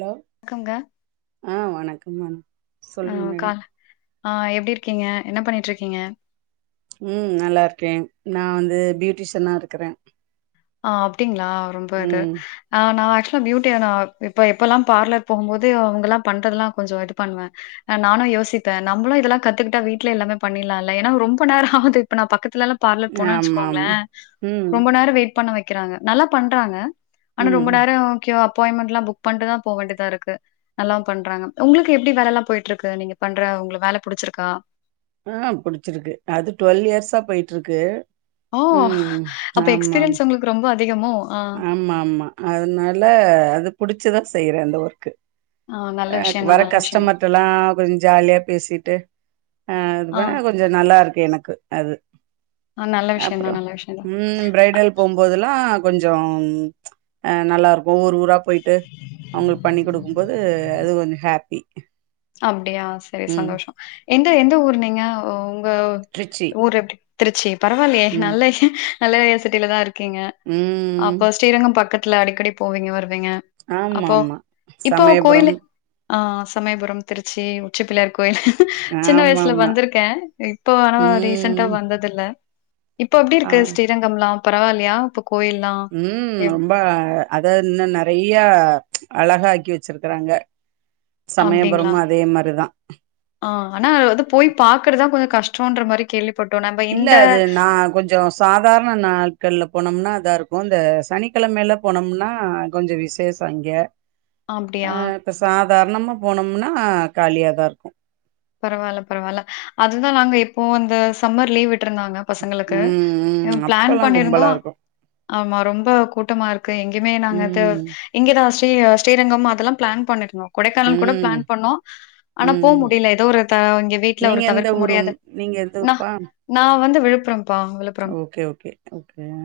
Hello கங்க ஆ வணக்கம் மேடம் ஆ சொல்லுங்க மேடம் காலு ஆ எப்டி இருக்கீங்க என்ன பண்ணிட்டிருக்கீங்க ம் நல்லா இருக்கே நா வந்து பியூட்டிஷனா இருக்கறே ஆ அப்டீங்ளா ரொம்ப அது ம் ஆ நா ஆக்சுவலா பியூட்டியனா இப்போ எப்பெல்லா பார்லர் போகும் போது அவங்கல்லா பண்றதெல்லா கொஞ்சோ இது பண்வே ஆ நானு யோசிப்பே நம்ளு இதெல்லா கத்துகிட்டா வீட்லே எல்லாமே பண்ணிட்லால்ல ஏனா ரொம்ப நேரோ ஆது இப்ப நா பக்கத்லல்லா பார்லர் போனா ஆமா வச்சுக்கோங்ளே ஆமா ம் ரொம்ப நேரோ வெயிட் பண்ண வக்கிறாங்க நல்லா பண்றாங்க ஆனா ம் ரொம்ப நேரோ க்யூ அப்பாயின்மென்ட்லா புக் பண்ட்டுதா போ வேண்டிதாருக்கு நல்லாவு பண்றாங்க உங்ளுக்கு எப்டி வேலல்லா போய்ட்ருக்கு நீங்க பண்ற உங்ள வேல புடிச்சிருக்கா ஆ புடிச்சிருக்கு அது ட்வெல் இயர்ஸா போய்ட்ருக்கு ஓ! ம் அப்ப ஆமாமா எக்ஸ்பீரியன்ஸ் உங்களுக்கு ரொம்ப அதிகமோ? ஆ. ஆமாமா அதுனால அது புடிச்சிதா செய்றே அந்த ஒர்க்கு நல்ல ஆ விஷயம் வர தான் நல்ல விஷயம் தான். கஸ்டமர்ட்டல்லா கொஞ்சொ ஜாலியா பேசிட்டு ஆ அது வேல கொஞ்சொ நல்லாருக்கு எனக்கு அது ஆ நல்ல விஷயம் அப்றோ தான் நல்ல விஷயம் தான். ம் ப்ரைடல் போம்போதெல்லா கொஞ்சொ ஆ நல்லாருக்கு ஊர் ஊரா போய்ட்டு அவுங்களுக்கு பண்ணி குடுக்கும்போது அது கொஞ்சோ ஹேப்பி அப்டியா செரி சந்தோஷொ எந்த எந்த ஊர் நீங்க உங்க திருச்சி ஊர் எப்டி திருச்சி பரவால்லேயே நல்ல நல்லவே சிட்டில தா இருக்கீங்க ம் அப்ப ஸ்ரீரங்கம் பக்கத்துல அடிக்கடி போவீங்க வருவீங்க ஆமா அப்போ ஆமா இப்போ கோய்லு சமயபுரம் ஆ சமயபுரம் திருச்சி உச்சி பிள்ளையார் கோயில் சின்ன ஆமா வய்சுல ஆமா வந்திருக்கே இப்போ ஆனா ரீசென்ட்டா ம் வந்த தில்ல இப்ப எப்டி ஆ இருக்கு ஸ்ரீரங்கம்லா பரவால்லயா இப்ப கோயில்லா ம் ரொம்ப அத இன்னு நறையா அழகாக்கி வச்சிருக்கறாங்க அப்டிங்ளா சமயபுரமு அதே மாரிதா ஆ ஆனா அது வந்து போய் பாக்குறதா கொஞ்சொ கஷ்டோன்ற மாரி கேள்வி இல்ல அது நா கொஞ்சோ சாதாரண நாள்கள்ல போனம்னா அதாருக்கு இந்த சனிக்கெழமைல போனம்னா கொஞ்சொ விசேஷே அங்கே அப்டியா? ஆ இப்ப சாதாரணமா போனம்னா காலியாதாருக்கு பரவால்ல பரவால்ல அதுதா நாங்க இப்போ அந்த சம்மர் லீவ் விட்ருந்தாங்க பசங்களுக்கு ம் ம் பிளான் அப்பல்லா பண்ணிருந்தோ கும்பலா இருக்கு ஆமா ரொம்ப கூட்டமாருக்கு எங்கிமே நாங்க த ம் இங்கதா ஸ்ரீ ஸ்ரீரங்கம் அதெல்லா பிளான் பண்ணிருந்தோ கொடைக்கானல் கூட ம் பிளான் பண்ணோ ஆனா போ ம் மு டில எதோ ஒரு த இங்க வீட்ல நீங்க ஒரு எந்த தவிர்க்க ஊரு முடியாத நீங்க எந்த நா ஊருப்பா நா வந்து விழுப்புரம்பா விழுப் ஓகே ஓகே ஓகே ஆ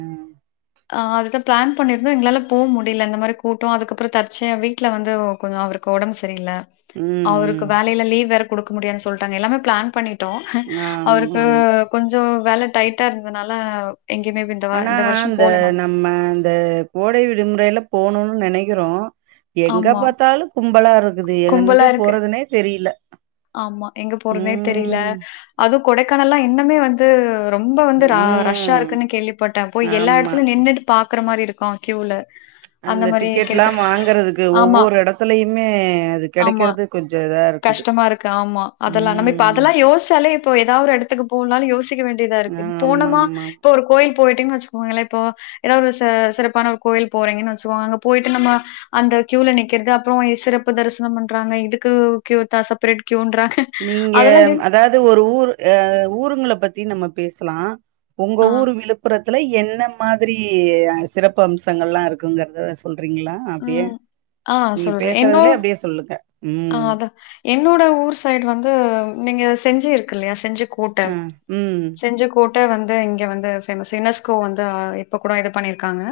ஆ அது தா பிளான் பண்ணிருந்தோ எங்ளால போ முடில இந்த மாரி கூட்டோ அதுக்கப்றோ தற்ச்சையா வீட்ல வந்து கொஞ்சொ அவ்ரு க்கு ஒடம் சரில்ல ம் அவ்ருக்கு ம் வேலைல லீவ் வேற குடுக்க முடியான் சொல்ட்டாங்க எல்லாமே பிளான் பண்ணிட்டோ ஆமா அவருக்கு ஆமா கொஞ்சோ வேல டைட்டா இருந்ததுனால எங்கேயிமே வெ ஆனா இந்த நம் ம இந்த கோடை விடுமுறைல போனுனு நெனக்கிறோ எங்க ஆமா. பாத்தாலு கும்பலாருக்குது கும்பலா எங்க இருக்கு. போறதுனே தெரில ஆமா எங்க போறத்னே தெரில ம் அதுவு கொடைக்கானல்லா இன்னுமே வந் து ரொம்ப வந்து ரா ரஷ்ஷா ம் இருக்குன் கேள்விப்பட்டே போய் எல்லா ஆமா எடத்துலயு நின்னுட்டு பாக்ற மாரி இருக்கு க்யூல அந்த டிக்கெட்லா வாங்குறதுக்கு ஆமா, ஒவ்வொரு எடத்துலயுமே அது ஆமா. கெடைக்கிறது கொஞ்சொ இதாரு கஷ்டமா இருக்கு ஆமா அதெல்லா நம்ம இப்ப அதெல்லா யோசிச்சாலே இப்போ ஏதா ஒரு எடத்துக்கு போன்னாலு யோசிக்க வேண்டிதா இருக்கு ஆமா போனமா ஆமா இப்ப ஒரு கோயில் போயிட்டிங்கன்னு வெச்சிக்கோங்கலே இப்போ ஏதா ஒரு சிறப்பான ஒரு கோயில் போறீங்கன்னு வெச்சுக்கோங்க அங்க போயிட்டு நம்ம அந்த கியூல நிக்கிறது அப்றோ சிறப்பு தரிசனம் பண்றாங்க இதுக்கு கியூ தா சப்ரேட் கியூன்றாங்க நீங்க அதெல்லாம் டெய்லி அதாது ஒரு ஊர் அ ஊருங்கள பத்தி நம்ம பேசலா உங்க ஆ. ஊரு விழுப் புரத்துல என்ன மாரி சிறப்பு அம்சங்கள்லா இருக்குங்கறத சொல்றீங்ளா அப்டியே ம். ஆ நீங்க சொல்றேன். என்னோ பேசறதுலே அப்டியே சொல்லுங்க ஆ ம் அதான். என்னோட ஊர் சைடு வந்து நீங்க செஞ்சி இருக்குல்லையா செஞ்சி கோட்ட ஆ. ம். செஞ்சி கோட் கோட்ட வந்து இங்க வந்து ஃபேமஸ் யுனெஸ்கோ வந்து இப்ப கூடோ இது பண்ணிருக்காங்க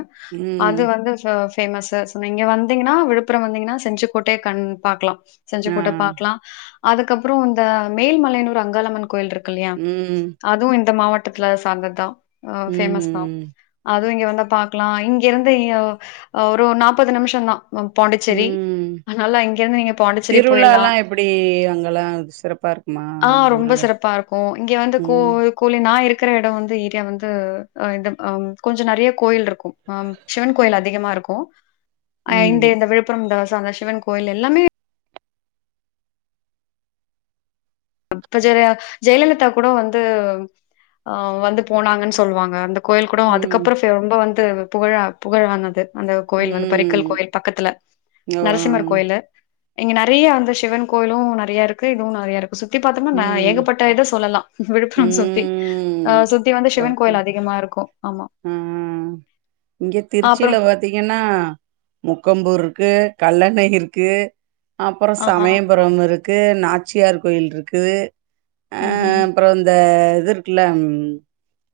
அது ம். வந்து ச ஃபேமஸசஸ் இப்ப நீங்க வந்தீங்னா விழுப்புரம் வந்தங்கன்னா செஞ்சுக்கோட்டைய கண் பாக்கலா ஆ. செஞ்சுக்கோட்ட பாக்கலா அதுக்கப்றம் இந்த மேல்மலையனூர் அங்காளம்மன் கோயில் இருக்குல்லையா ம். அதுவு இந்த மாவட்டத்துல சார்ந்ததுதா அ பேமஸ் தா ம். அதுவு இங்க வந்த பாக்கலா இங்க இருந்து இ ய ஒரு நாப்பது நிமிஷம் தா ம் பாண்டிச்சேரி ம். அத்னால இங்க இருந்து நீங்க பாண்டிச்சேரி போயில்லா திருவிழாலா எப்டி அங்கலா சிறப்பா இருக்குமா ஆ உங்க ரொம்ப ஊர்ல? சிறப்பா இருக்கு இங்க வந்து ம். கோவி கோலி நா இருக்கற எடோ வந்து ஏரியா வந்து அ இதம் அம் கொஞ்ச நெறைய கோயில்ருக்கும் அம் சிவன் கோயில் அதிகமா இருக்கு ம். அண்டு இந்த விழுப்புரம் தவச சிவன் கோயில் எல்லாமே இப்ப ஜெலியா ஜெயலலிதா கூடோ வந்து ஆ வந்து போனாங்கன்னு சொல்லுவாங்க அந்த கோயில் கூடோ ம். அதுக்கப்றோ ரொம்ப வந்து புகழா புகழ் வந்தது அந்த கோயில் வந்து பறிக்கல் ம். கோயில் பக்கத்துல ஓ! நரசிம்மர் கோயிலு இங்க நெறையா வந்த சிவன் கோயிலும நெறைய இருக்கு இதுவு நெறைய இருக்கு சுத்தி பாத்தோம்னா நா ம். ஏகப்பட்ட இத சொல்லலா விழுப்புரம் சுத்தி அ ம். சுத்தி வந்து சிவன் கோயில் அதிகமா இருக்கு ஆமா அ இங்க அப்புறோ திருச்சில பாத்தீங்கன்னா முக்கம்பூர் இருக்கு கல்லணை இருக்கு அப்றோ ஆஹா சமயபுரம் இருக்கு நாச்சியார் கோயில் இருக்குது ஆ ம் ம் அப்றோ அந்த இது இருக்குல்ல ம்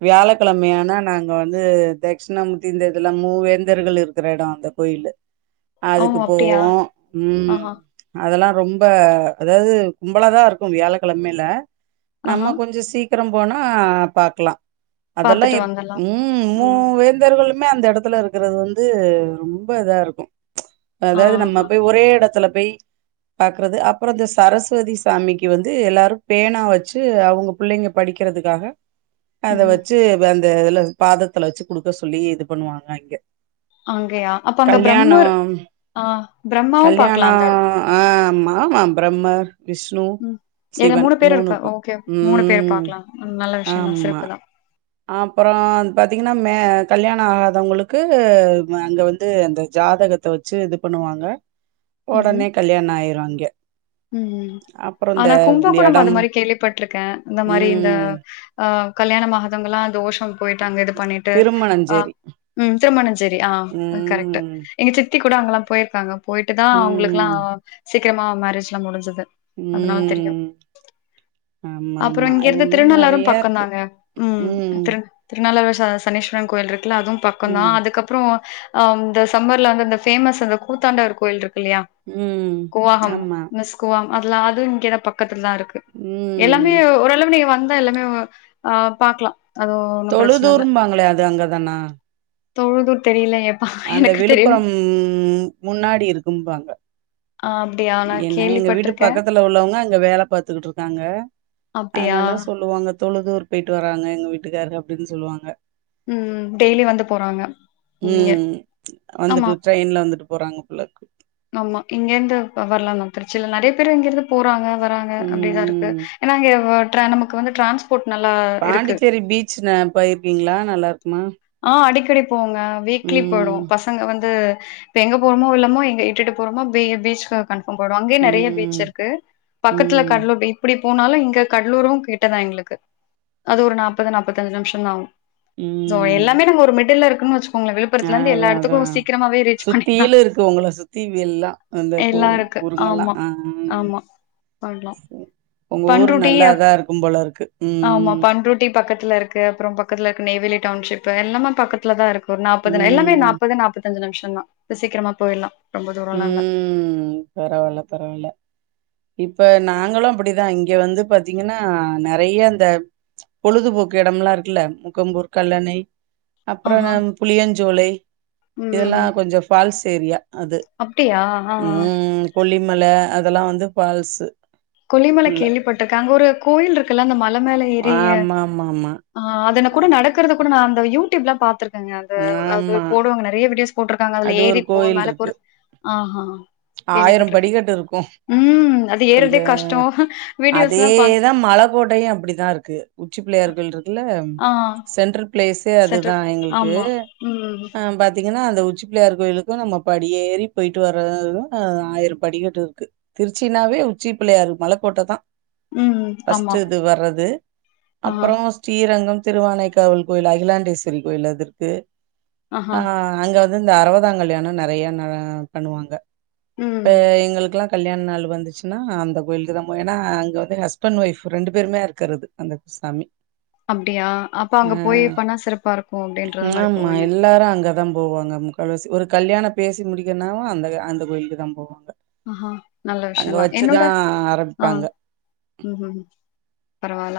வியாழக்கெழமையானா நாங் இங்க வந்து தட்சிணா மூர்த்தி இந்த இதுலா மூவேந்தர்கள் இருக்குற எடோ அந்த கோயிலு ஓ அதுக்கு அப்டியா போவோ ம் ஆஹா அதெல்லா ரொம்ப அதாது கும்பலாதா இருக்கு வியாழக்கெழமையில ஆஹா நம்ம கொஞ்சோ சீக்கரம் போனா பாக்கலா அதெல்லா பாத்துட்டு எப் வந்துல் ம் மூவேந்தர்களுமே அந்த எடத்துல இருக்குறது வந்து ரொம்ப இதா இருக்கு அதாது நம்ம ஆஹா போய் ஒரே எடத்துல போய் பாக்குறது அப்பறோ இந்த சரஸ்வதி சாமிக்கு வந்து எல்லாரு பேனா வச்சு அவுங்க புள்ளைங்க படிக்கறதுக்காக அத ம் வச்சு ப அந்த இதுல பாதத்துல வச்சு குடுக்க சொல்லி இது பண்ணுவாங்க இங்க அங்கையா அப்ப அங்க பிரம்மர் கல்யாணம் ஆ பிரம்மாவு பாக்லா அந்த கல்யாணம் எடத் ஆ ஆமா பிரம்மர் விஷ்ணு ம் இதுல சிவன் பேர் மூணு இருக்கா இருக்கு ஓகே மூணு பேர் ம் பாக்கலாம் ம் நல்ல விஷயம் தான் ஆமா சிறப்பு தான் அப்பறோ பாத்தீங்கன்னா மே கல்யாண ஆகாதவங்களுக்கு அங்க வந்து அந்த ஜாதகத் த வச்சு இது பண்ணுவாங்க ம்ஹ்ம் உடனே கல்யாண ஆயிரு அங்கே ம் ஆனா கும்பகோணம் அது இடம் மாரி கேள்விப்பட்டுருக்கே இந்த மாரி இந்த ம் ஆஹ் கல்யாணம் ஆகாதவங்களா தோஷம் போயிட்டாங்க இது பண்ணிட்டு ஆஹ் திருமணஞ்சேரி உ. ம் திருமணஞ்சேரி ஆஹ் கரெக்ட்டு ம் எங்க சித்தி கூட அங்கெல்லா போயிருக்காங்க போயிட்டு தா அவுங்களுக்கெல்லா ம் சீக்கிரமா மேரேஜ்லா முடிஞ்சது அதுனால தெரியு ம் ஆமா அப்பறோ ஆமா அது இங்கருந்து மாரி திருநள்ளாரு நெறைய பக்கோ இருக்கு தானே ம் திரு திருநள்ளாரு ச சனீஸ்வரன் கோயில் இருக்குல அதுவு பக்கோ தா ம் அதுக்கு அப் அப்பறோ ஆஹ் இந்த சம்மர்ல வந்து அந்த ஃபேமஸ் அந்த கூத்தாண்டவர் கோயில் இருக்கு இல்லையா ம் கூவாகம் ஆமா மிஸ் கூவம் அதெல்லா அது இங்க தா பக்கத்துல தா இருக்கு எல்லாமே ம் ஓரளவு நீங்க வந்தா எல்லாமே ஆஹ் பாக்கலா அது ஒன்னு பிரச்சன இல்ல தொழுதூருபாங்களே அது அங்கதானா தொழுதூர் தெரியலையேப் அந்த விழுப்புரம் முன்னாடி இருக்கும்பாங்க ஆஹ் அப்பிடியா நா கேள்விப்பட்டுருக்கே வீட்ல உள்ளவங்க அங்க வேல பாத்துக்கிட்டு இருக்காங்க அப்டியா அதனால சொல்லுவாங்க தொழுதூர் போயிட்டு வராங்க எங்க வீட்டுக்காரரு அப்டின்னு சொல்லுவாங்க ம் ம் டெய்லி வந்து போறாங்க இங்க ம் ஆமா வந்துட்டு ட்ரெயின்ல வந்துட்டு போறாங்க போல ஆம்மா இங்கேருந்து வர்லா தா திருச்சில நெறைய பேரு இங்கருந்து போறாங்க வராங்க அப்பிடிதா இருக்கு ம் ஏனா இங்க ஓட்றா நமக்கு வந்து ட்ரான்ஸ் போட் நல்லா இருக்கு. பாண்டிச்சேரி பீச் ந போயிருக்கீங்களா நல்லா இருக்குமா ஆஹ் அடிக்கடி போவேங்க வீக்லி போயிடுவோ ம் பசங்க வந்து இப்ப எங்க போறோமோ இல்லமோ எங்க இட்டுட்டு போறோமோ பீ் பீச்க்கு கன்ஃபார்ம் போயிடுவோம் அங்கயு நெறைய ம் பீச் இருக்கு பக்கத்துல ம் கடலூர் இப்டி போனாலு இங்க கடலூரு கிட்டதா எங்களுக்கு அது ஒரு நாப்பது நாப்பத்தஞ்சி நிமிஷ தா ஆவு சோ ம் எல்லாமே நாங்க ஒரு மிடில்ல இருக்குன்னு வச் உங்கள ஆ விழுப்புரத்துலருந்து அதா எல்லா அதா எடத்துக்கு சீக்கிரமாவே ரீச் பண்ணிரலா சுத்திலு இருக்கு உங்கள சுத்தி எல்லா அந்த ஊ எல்லாருக்கு ஊருங்கல்லா ஆம்மா ஆ ஆம்மா பண்லா உங்க ஊரு நல்லா இதா இருக்கு போல இருக்கு ம் ம் டி பக்கத்துல இருக்கு அப்புறோ பக்கத்துல இருக்கு நெய்வேலி டவுன்ஷிப் எல்லாமே பக்கத்துல தா இருக்கு ஒரு நாப்பது எல்லாமே ம் நாப் முப்பது நாப்தஞ்சு நிமிஷோ தா சீக்கிரமா போயிறலா ம் பரவால பரவால இப்ப நாங்களு அப்டிதா இங்க வந்து பாத்தீங்கன்னா நறைய அந்த பொழுதுபோக்கு இடம் லா இருக்குல்ல முக்கம்பூர் கல்லணை அப்ரோ ஆஹா. புளியஞ்சோளை ம், இதெல்லா கொஞ்சோ ஃபால்ஸ் ஏரியா அது அப்டியா ம் கொல்லிமல அதெல்லா வந்து ஃபால்ஸ் கொல்லிமல கேள்விப்பட்டிருக்கே அங்க ஒரு கோவில் இருக்குல அந்த மல மேல ஏரி ஆமாமாமா ஹ அதன கூட அ நடகறத கூட நா அந்த யூடியூப் லா பாத்திருக்கே அது ஆமா போரோங்க நறைய வீடியோஸ் போட்டிருக்காங்க அதுல அது ஏறி ஒரு போ கோயில் மேல போ இருக்கு ஆஹ்ஹா ஆயிரம் கேள்விப்பட்டிருக்கே படிக்கட்டு இருக்கு உம் அது ஏறதே கொஞ்ச கஷ்டோ வீடியோஸ் லா பா கோட்டையு அப்டிதா இருக்கு உச்சி பிள்ளையர் கோயில் இருக்குல ஆ சென்ட்ரல் ப்ளேசே அதுதா செட்டில் எங்களுக்கு ஆமா. ம். அ பத் பாத்தீங்கன்னா அந்த உச்சிப்பிள்ளையார் கோயிலுக்கு நம்ம படியேறி போய்ட்டு வரது [unintelligible] ஆ ஆயிர படிக்கட்டு இருக்கு திருச்சினாவே உச்சி பிள்ளையார் மலக்கோட்ட தா ம் ஆமா ஃபஸ்ட்டு இது வரது ஆ அப்ரோ ஸ்ரீரங்கம் திருவானைக்காவல் கோயில் அகிலாண்டேஸ்வரி கோயில் அது இருக்கு ஆஹா ஆ அங்க வந்து இந்த அறுவதா கல்யாணோ நறைய ந பண்ணுவாங்க இப்ப ம் எங்களுக்கெல்லா கல்யாண நாள் வந்துச்சினா அந்த கோயிலுக்கு தா போவோ ஏனா அங்க வந்து ஹஸ்பண்ட் ஒய்ஃப் ரெண்டு பேருமே இருக்கிறது அந்த சாமி அப்டியா அப்ப அ அங்க போய் பண்ணா சிறப்பா இருக்கு அப்டின்றது மாரி ஆமா போவீங்க எல்லாரு அங்கதா போவாங்க ஆமா கொலசு ஒரு கல்யாண பேசி முடிக்கனாவு அந்த அந்த கோயிலுக்கு தா போவாங்க ஆஹா நல்ல அங்க விஷயந்தா என்னோட வச்சுதான் ஆ ஆரம்பிப்பாங்க. ம் ம் பரவால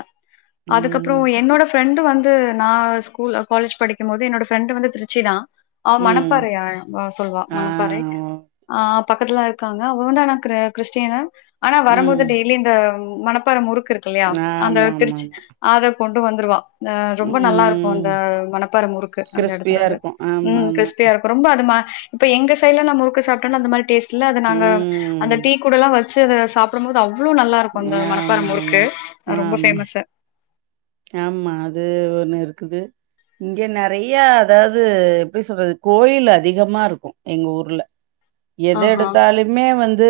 அதுக்கப்புரோ ம். என்னோட ஃப்ரெண்டு வந்து து நா ஸ்கூல் காலேஜ் படிக்கு போது என்னோட ஃப்ரெண்ட்டு வந்து திருச்சி தா அவ ம். மணப்பாறையா ஆ சொல்லுவா ஆ. மணப்பாறை ஆ பக்கத்ல காங்க அவ வந்து ஆனா க்ரு க்றிஸ்டினு ஆனா வரம்போது ம். டெய்லி இந்த மனப்பார முறுக்கு ருக்கு இல்லையா அந்த ஆமாமாமா. திருச்சி அத கொண்டு வந்துருவா அ ரொம்ப நல்லா இருக்கு ம். அந்த மணப்பாற முறுக்கு அந்த எடத்துல கிறிஸ்பியா அது இருக்கும். ம் ஆமாமா. க்றிஸ்பியா இருக்கு ரொம்ப அதுமா இப்ப எங்க சைடுல நா முருக்கு சாப்ட்டன்னா அந்த மாரி டேஸ்ட்டுல்ல அது நாங்க அந்த ம். டீ கூடலா வச்சு அத சாப்டும் போது அவ்லோ நல்லா இருக்கு அந்த மணப்பார முருக்கு ஆமாமா. ரொம்ப ஆமா. ஃபேமஸ்சு ஆமா அது ஒண்ணு இருக்குது இங்க நறைய அதாது எப்டி சொல்றது கோயில் அதிகமா இருக்கு எங்க ஊர்ல எத ஆஹா எடுத்தாலுமே வந்து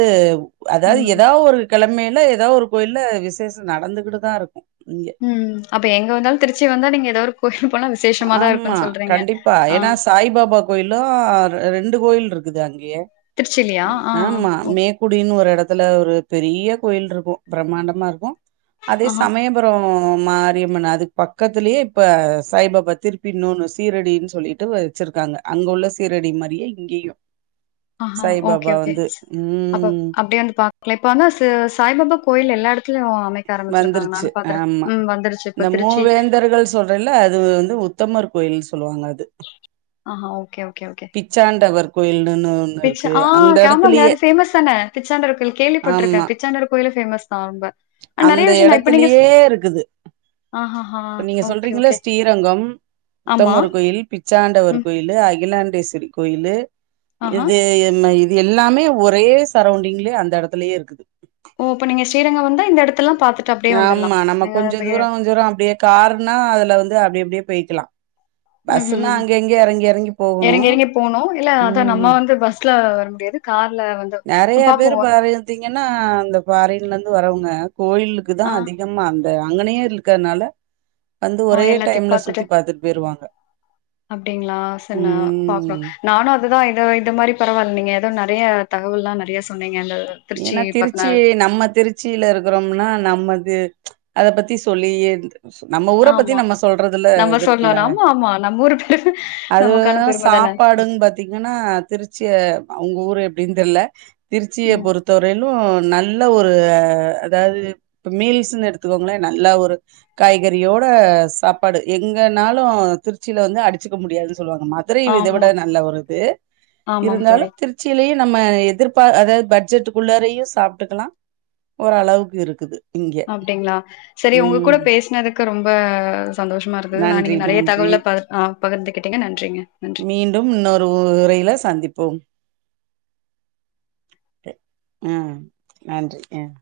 அதாது ம் ஏதா ஒரு கெழமையில ஏதா ஒரு கோயில்ல விசேஷோ நடந்துகிட்டு தா இருக்கு இங்க ம் அப்ப எங்க வந்தாலு திருச்சி வந்தா நீங்க ஏதோருக்கோ கோயில் போனா விஷேசோ ஆம்மா கண்டிப்பா ஏனா சாய் பாபா கோயிலு ரெண்டு கோயில் இருக்குது அங்கயே திருச்சிலயா ஆ ஆமா ஓகே மே குடினு ஒரு எடத்துல ஒரு பெரிய கோயில் இருக்கு பிரமாண்டமா இருக்கு அதே ஆஹா சமயம் புரம் மாரியம்மன் அதுக்கு பக்கத்திலேயே இப்ப சாய்பாபா இப்ப திருப்பி இன்னொனு சீரடினு சொல்லிட்டு வச்சிருக்காங்க அங்க உள்ள சீரடி மாரியே இங்கேயு ஆஹா ஓகே ஓகே அப்ப ம் அப்டியே வந்து பாக் லா இப்ப வந்து ச சாய்பாபா கோயில் எல்லா எடத்லயு வைக்க ஆரம்பிச்சிருக்காங்க வந்துருச்சு நானு பாக்குற ம் வந்துருச்சு இப்ப திருச்சி சொல்றல்ல அது வந்து உத்தமர் கோயில் சொல்லுவாங்க அது ஆஹா ஓகே ஓகே ஓகே பிச்சாண்டவர் கோயினுன்னு ஒன்னு பிச்ச ஆ ஆமாங்க அது பேமஸ்தான பிச்சாண்டவர் கோவில் கேள்விபட்ருக்க ஆமா பிச்சாண்டவர் கோயிலே ஃபேமஸ் தா ரொம்ப ஆனா நெறைய அந்த விஷயம் நான் இப்ப நீங்க ஸ் எடத்துலியே இருக்குது ஆஹஹா! இப்ப நீங்க ஓகே, சொல்றீங்கல்ல ஓகே. ஸ்ரீரங்கம் ஆமா. உத்தமர் கோயில் பிச்சாண்டவர் ம். கோயில்லு அகிலாண்டேஸ்வரி கோயில்லு ஆஹா! இது என்மயில் இது எல்லாமே ஒரே சரௌண்டிங்லயே அந்த எடத்துலயே இருக்குது ஓ அப்ப நீங்க ஸ்ரீரங்கோ வந்து எடத்தல்லா பாத்து ஆமா நம்ம கொஞ்சோ தூரோ தூரோ அப்டியே கார்ன்னா அதுல வந்து அப்டி அப்டியே போய்க்கலா ம் பஸ்ஸுன்னா ம் அங்க இங்க எறங்கி எறங்கி போகணு எறங்கி எறங்கி போனோ இல்ல அதா ம் நம்ம வந்து பஸ் ல வர முடியாது கார்ல வந் நெறைய பேரு பார இந்திங்னா அந்த பாரின்லந்து வரவங்க கோயிலுக்கு தா ஆ. அதி கமா அந்த அங்கனே இழுக்கனால வந்து ஆ ஒரே எல்லாத்தையு டைம்ல சுத்தி பாத்துட்டு போயிருவாங்க அப்டிங்களா சரி நா பாக்குறோ ம் நானு அதுதா இதோ இந்த மாரி பரவால்ல நீங்க எதோ நெறைய தகவல்லா நெறைய சொன்னீங்க இந்த திருச்சி பத்னா நம்ம திருச் ச்சில இருக்குறோம்னா நம்மது அத பத்தி சொல்லியே நம்ம ஊர பத்தி ஆமா நம்ம சொல்றதுல நம்ம இது இருக்குல்ல சொல்லனு ஆமா ஆமா நம்ம ஊரு பெரும அது நமக்கான பெரும சா தான ப்பாடுன் பாத்தீங்கன்னா திருச்சி அவுங்க ஊரு எப்டின் தெர்ல திருச்சிய ம் பொறுத் த வரையிலு நல்ல ஒரு அதாது இப்ப மீல்ஸ்ன்னு எடுத்துக்கோங்களே நல்லா ஒரு காய்கறியோட சாப்பாடு எங்கனாலு திருச்சில வந்து அடிச்சுக்க முடியாதுன் சொல்லுவாங்க மா துரையு இத விட ஆமா நல்ல வருது ஆமாம் இருந்தாலு தோழி திருச்சிலயு நம்ம எதிர்பார் அதாது பட்ஜெட்டுக்குள்ளாரையு சாப்ட்டுக்கலா ஓரளவுக்கு இருக்குது இங்க அப்டிங்ளா செரி உங்க கூட ம் பேசுனதுக்கு ரொம்ப அ சந்தோஷமா இருக்குது நா நன்றி நீங்க நெறைய நன்றி தகவல ப ஆ பகிர்ந்துக்கிட்டீங்க நன்றிங்க நன்றி மீண்டும் இன்னொரு உரைல சந்திப்போம் ம் நன்றி ம்